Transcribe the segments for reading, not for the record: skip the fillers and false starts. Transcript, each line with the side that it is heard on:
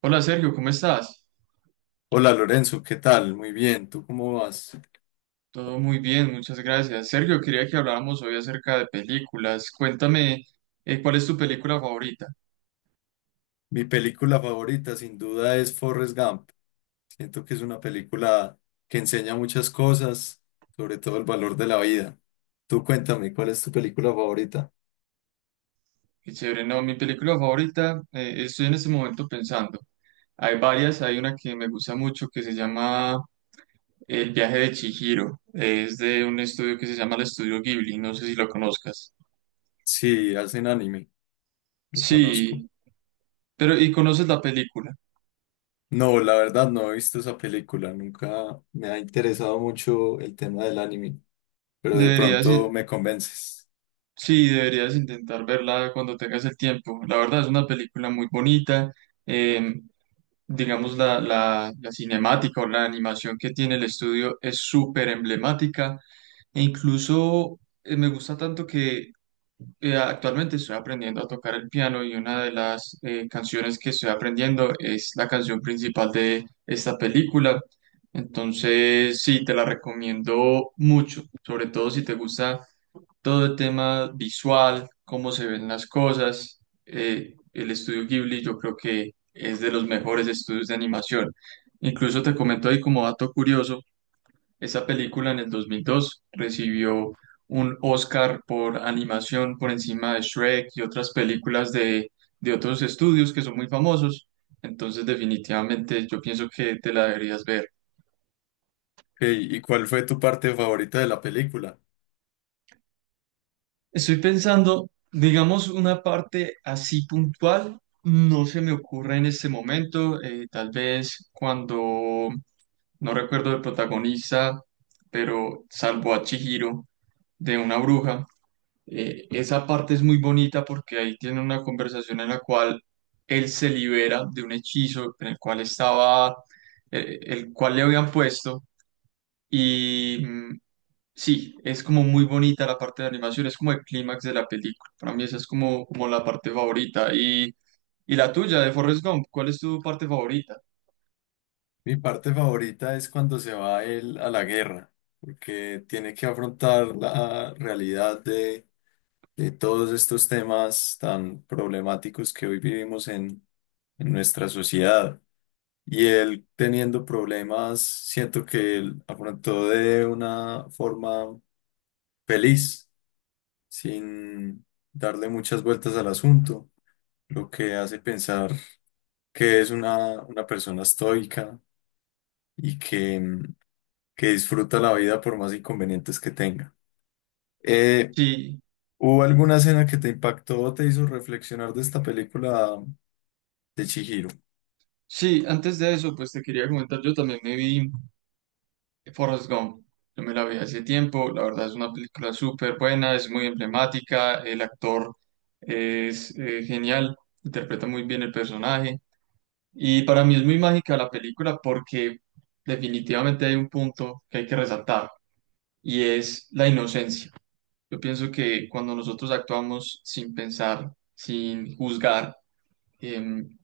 right: Hola Sergio, ¿cómo estás?
left: Hola Lorenzo, ¿qué tal? Muy bien, ¿tú cómo vas?
right: Todo muy bien, muchas gracias. Sergio, quería que habláramos hoy acerca de películas. Cuéntame, ¿cuál es tu película favorita?
left: Mi película favorita sin duda es Forrest Gump. Siento que es una película que enseña muchas cosas, sobre todo el valor de la vida. Tú cuéntame, ¿cuál es tu película favorita?
right: Qué chévere, no, mi película favorita, estoy en este momento pensando. Hay varias, hay una que me gusta mucho que se llama El viaje de Chihiro. Es de un estudio que se llama el Estudio Ghibli, no sé si lo conozcas.
left: Sí, hacen anime, lo conozco.
right: Sí, pero ¿y conoces la película?
left: No, la verdad no he visto esa película, nunca me ha interesado mucho el tema del anime, pero de
right: Deberías.
left: pronto me convences.
right: Sí, deberías intentar verla cuando tengas el tiempo. La verdad es una película muy bonita. eh, digamos, la cinemática o la animación que tiene el estudio es súper emblemática e incluso me gusta tanto que actualmente estoy aprendiendo a tocar el piano y una de las canciones que estoy aprendiendo es la canción principal de esta película. Entonces, sí, te la recomiendo mucho, sobre todo si te gusta todo el tema visual, cómo se ven las cosas. El estudio Ghibli yo creo que es de los mejores estudios de animación. Incluso te comento ahí como dato curioso, esa película en el 2002 recibió un Oscar por animación por encima de Shrek y otras películas de otros estudios que son muy famosos. Entonces definitivamente yo pienso que te la deberías ver.
left: Ey, ¿y cuál fue tu parte favorita de la película?
right: Estoy pensando, digamos, una parte así puntual, no se me ocurre en este momento, tal vez no recuerdo el protagonista, pero salvo a Chihiro de una bruja. Esa parte es muy bonita porque ahí tiene una conversación en la cual él se libera de un hechizo en el cual estaba, el cual le habían puesto. y mm, sí, es como muy bonita la parte de animación, es como el clímax de la película. Para mí esa es como, como la parte favorita. Y la tuya, de Forrest Gump, ¿cuál es tu parte favorita?
left: Mi parte favorita es cuando se va él a la guerra, porque tiene que afrontar la realidad de todos estos temas tan problemáticos que hoy vivimos en nuestra sociedad. Y él teniendo problemas, siento que él afrontó de una forma feliz, sin darle muchas vueltas al asunto, lo que hace pensar que es una persona estoica y que que disfruta la vida por más inconvenientes que tenga. Eh,
right: Sí,
left: ¿Hubo alguna escena que te impactó o te hizo reflexionar de esta película de Chihiro?
right: sí, antes de eso, pues te quería comentar, yo también me vi Forrest Gump. Yo me la vi hace tiempo, la verdad es una película súper buena, es muy emblemática, el actor es genial, interpreta muy bien el personaje. Y para mí es muy mágica la película porque definitivamente hay un punto que hay que resaltar y es la inocencia. Yo pienso que cuando nosotros actuamos sin pensar, sin juzgar, em,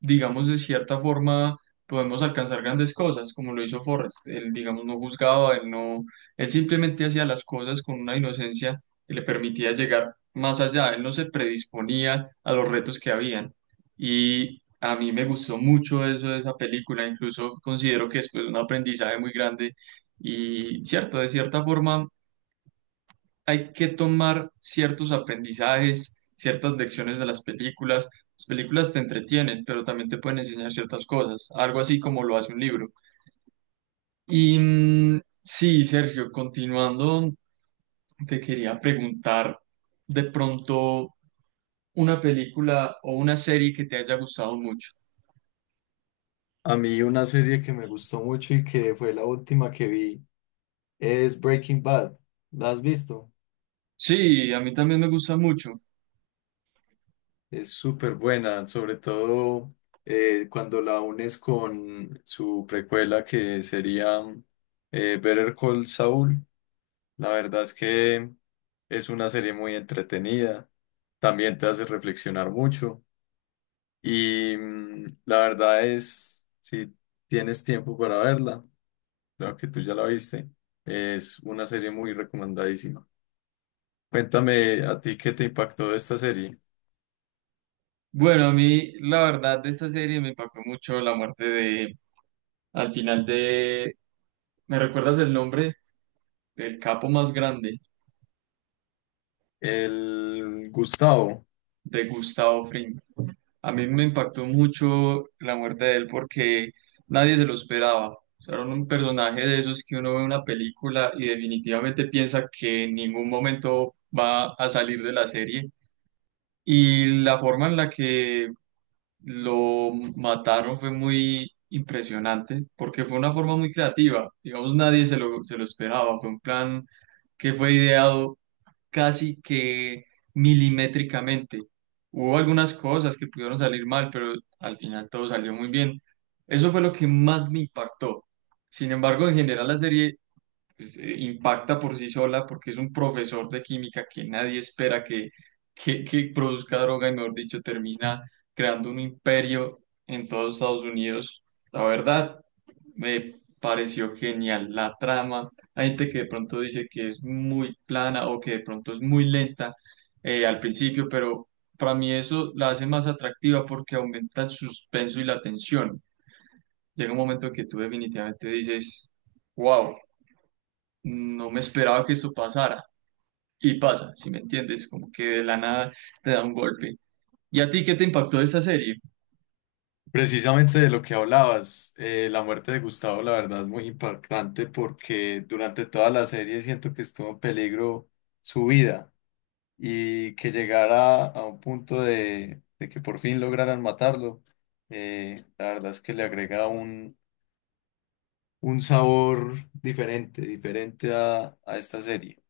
right: digamos, de cierta forma podemos alcanzar grandes cosas, como lo hizo Forrest. Él, digamos, no juzgaba, él no, él simplemente hacía las cosas con una inocencia que le permitía llegar más allá. Él no se predisponía a los retos que habían. Y a mí me gustó mucho eso de esa película, incluso considero que es, pues, un aprendizaje muy grande. Y cierto, de cierta forma hay que tomar ciertos aprendizajes, ciertas lecciones de las películas. Las películas te entretienen, pero también te pueden enseñar ciertas cosas, algo así como lo hace un libro. Sí, Sergio, continuando, te quería preguntar de pronto una película o una serie que te haya gustado mucho.
left: A mí una serie que me gustó mucho y que fue la última que vi es Breaking Bad. ¿La has visto?
right: Sí, a mí también me gusta mucho.
left: Es súper buena, sobre todo cuando la unes con su precuela que sería Better Call Saul. La verdad es que es una serie muy entretenida, también te hace reflexionar mucho y la verdad es, si tienes tiempo para verla, creo que tú ya la viste, es una serie muy recomendadísima. Cuéntame a ti qué te impactó de esta serie.
right: Bueno, a mí la verdad de esta serie me impactó mucho la muerte al final de, ¿me recuerdas el nombre del capo más grande
left: El Gustavo,
right: de Gustavo Fring? A mí me impactó mucho la muerte de él porque nadie se lo esperaba. O sea, era un personaje de esos que uno ve en una película y definitivamente piensa que en ningún momento va a salir de la serie. Y la forma en la que lo mataron fue muy impresionante porque fue una forma muy creativa. Digamos, nadie se lo esperaba. Fue un plan que fue ideado casi que milimétricamente. Hubo algunas cosas que pudieron salir mal, pero al final todo salió muy bien. Eso fue lo que más me impactó. Sin embargo, en general la serie pues, impacta por sí sola porque es un profesor de química que nadie espera que produzca droga y mejor dicho termina creando un imperio en todos Estados Unidos. La verdad, me pareció genial la trama. Hay gente que de pronto dice que es muy plana o que de pronto es muy lenta al principio, pero para mí eso la hace más atractiva porque aumenta el suspenso y la tensión. Llega un momento que tú definitivamente dices, wow, no me esperaba que esto pasara. Y pasa, si me entiendes, como que de la nada te da un golpe. ¿Y a ti qué te impactó de esta serie?
left: precisamente de lo que hablabas, la muerte de Gustavo la verdad es muy impactante porque durante toda la serie siento que estuvo en peligro su vida y que llegara a un punto de que por fin lograran matarlo, la verdad es que le agrega un sabor diferente, diferente a esta serie.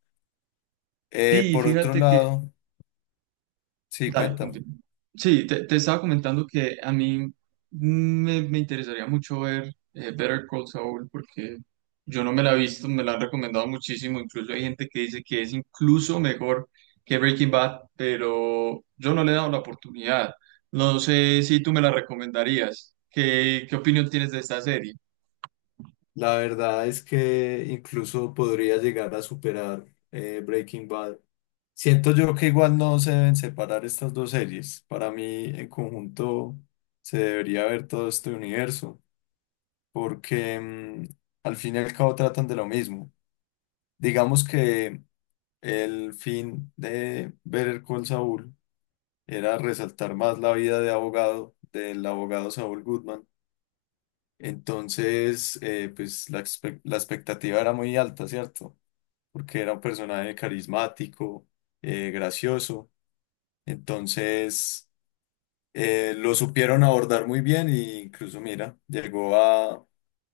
right: Sí,
left: Por otro
right: fíjate que...
left: lado, sí,
right: Dale,
left: cuéntame.
right: continúa. Sí, te estaba comentando que a mí me interesaría mucho ver Better Call Saul porque yo no me la he visto, me la han recomendado muchísimo, incluso hay gente que dice que es incluso mejor que Breaking Bad, pero yo no le he dado la oportunidad. No sé si tú me la recomendarías. ¿Qué opinión tienes de esta serie?
left: La verdad es que incluso podría llegar a superar Breaking Bad. Siento yo que igual no se deben separar estas dos series. Para mí, en conjunto, se debería ver todo este universo. Porque al fin y al cabo tratan de lo mismo. Digamos que el fin de Better Call Saul era resaltar más la vida de abogado, del abogado Saul Goodman. Entonces, pues la, expe- la expectativa era muy alta, ¿cierto? Porque era un personaje carismático, gracioso. Entonces... lo supieron abordar muy bien e incluso, mira, llegó a,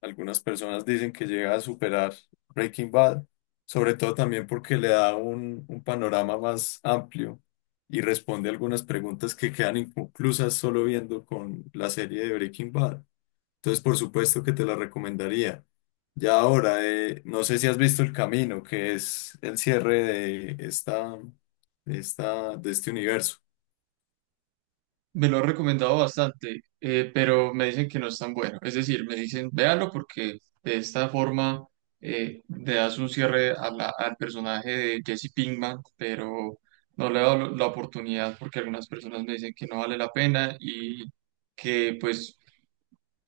left: algunas personas dicen que llega a superar Breaking Bad, sobre todo también porque le da un panorama más amplio y responde algunas preguntas que quedan inconclusas solo viendo con la serie de Breaking Bad. Entonces, por supuesto que te la recomendaría. Ya ahora, no sé si has visto El Camino, que es el cierre de esta, de esta, de este universo.
right: Me lo han recomendado bastante, pero me dicen que no es tan bueno. Es decir, me dicen, véalo porque de esta forma le das un cierre a al personaje de Jesse Pinkman, pero no le he dado la oportunidad porque algunas personas me dicen que no vale la pena y que pues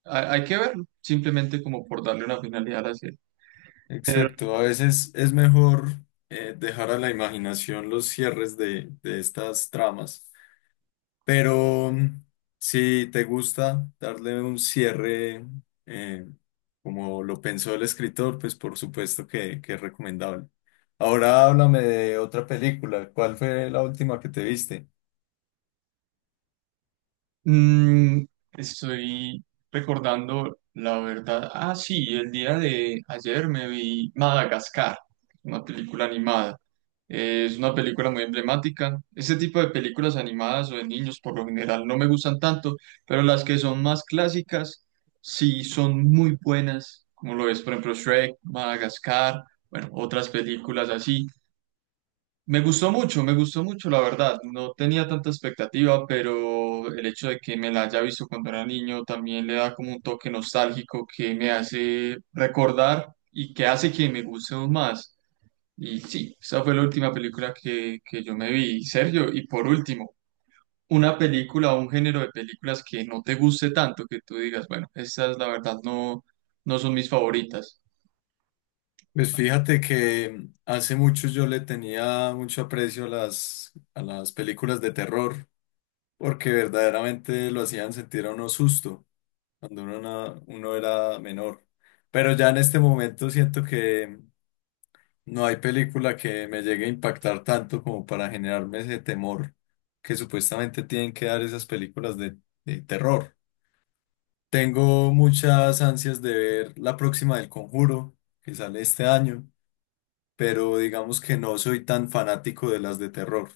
right: hay que verlo, simplemente como por darle una finalidad a la serie.
left: Exacto, a veces es mejor dejar a la imaginación los cierres de estas tramas, pero si te gusta darle un cierre eh, como lo pensó el escritor, pues por supuesto que es recomendable. Ahora háblame de otra película, ¿cuál fue la última que te viste?
right: Mm, Estoy recordando la verdad. Ah, sí, el día de ayer me vi Madagascar, una película animada. Es una película muy emblemática. Ese tipo de películas animadas o de niños por lo general no me gustan tanto, pero las que son más clásicas sí son muy buenas, como lo es, por ejemplo, Shrek, Madagascar, bueno, otras películas así. Me gustó mucho, la verdad. No tenía tanta expectativa, pero el hecho de que me la haya visto cuando era niño también le da como un toque nostálgico que me hace recordar y que hace que me guste aún más. Y sí, esa fue la última película que yo me vi, Sergio. Y por último, una película o un género de películas que no te guste tanto, que tú digas, bueno, estas la verdad no, no son mis favoritas.
left: Pues fíjate que hace mucho yo le tenía mucho aprecio a las películas de terror. Porque verdaderamente lo hacían sentir a uno susto cuando uno, na- uno era menor. Pero ya en este momento siento que no hay película que me llegue a impactar tanto como para generarme ese temor que supuestamente tienen que dar esas películas de terror. Tengo muchas ansias de ver la próxima del Conjuro, que sale este año, pero digamos que no soy tan fanático de las de terror.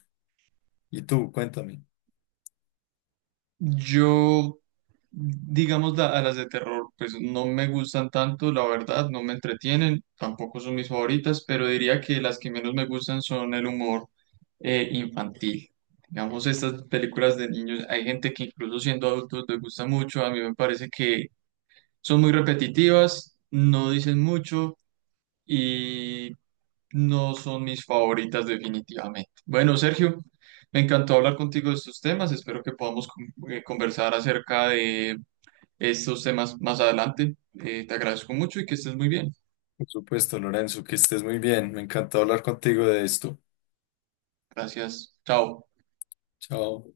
left: ¿Y tú? Cuéntame.
right: Yo, digamos, a las de terror, pues no me gustan tanto, la verdad, no me entretienen, tampoco son mis favoritas, pero diría que las que menos me gustan son el humor infantil. Digamos, estas películas de niños, hay gente que incluso siendo adultos les gusta mucho, a mí me parece que son muy repetitivas, no dicen mucho y no son mis favoritas definitivamente. Bueno, Sergio, me encantó hablar contigo de estos temas. Espero que podamos conversar acerca de estos temas más adelante. Te agradezco mucho y que estés muy bien.
left: Por supuesto, Lorenzo, que estés muy bien. Me encantó hablar contigo de esto.
right: Gracias. Chao.
left: Chao.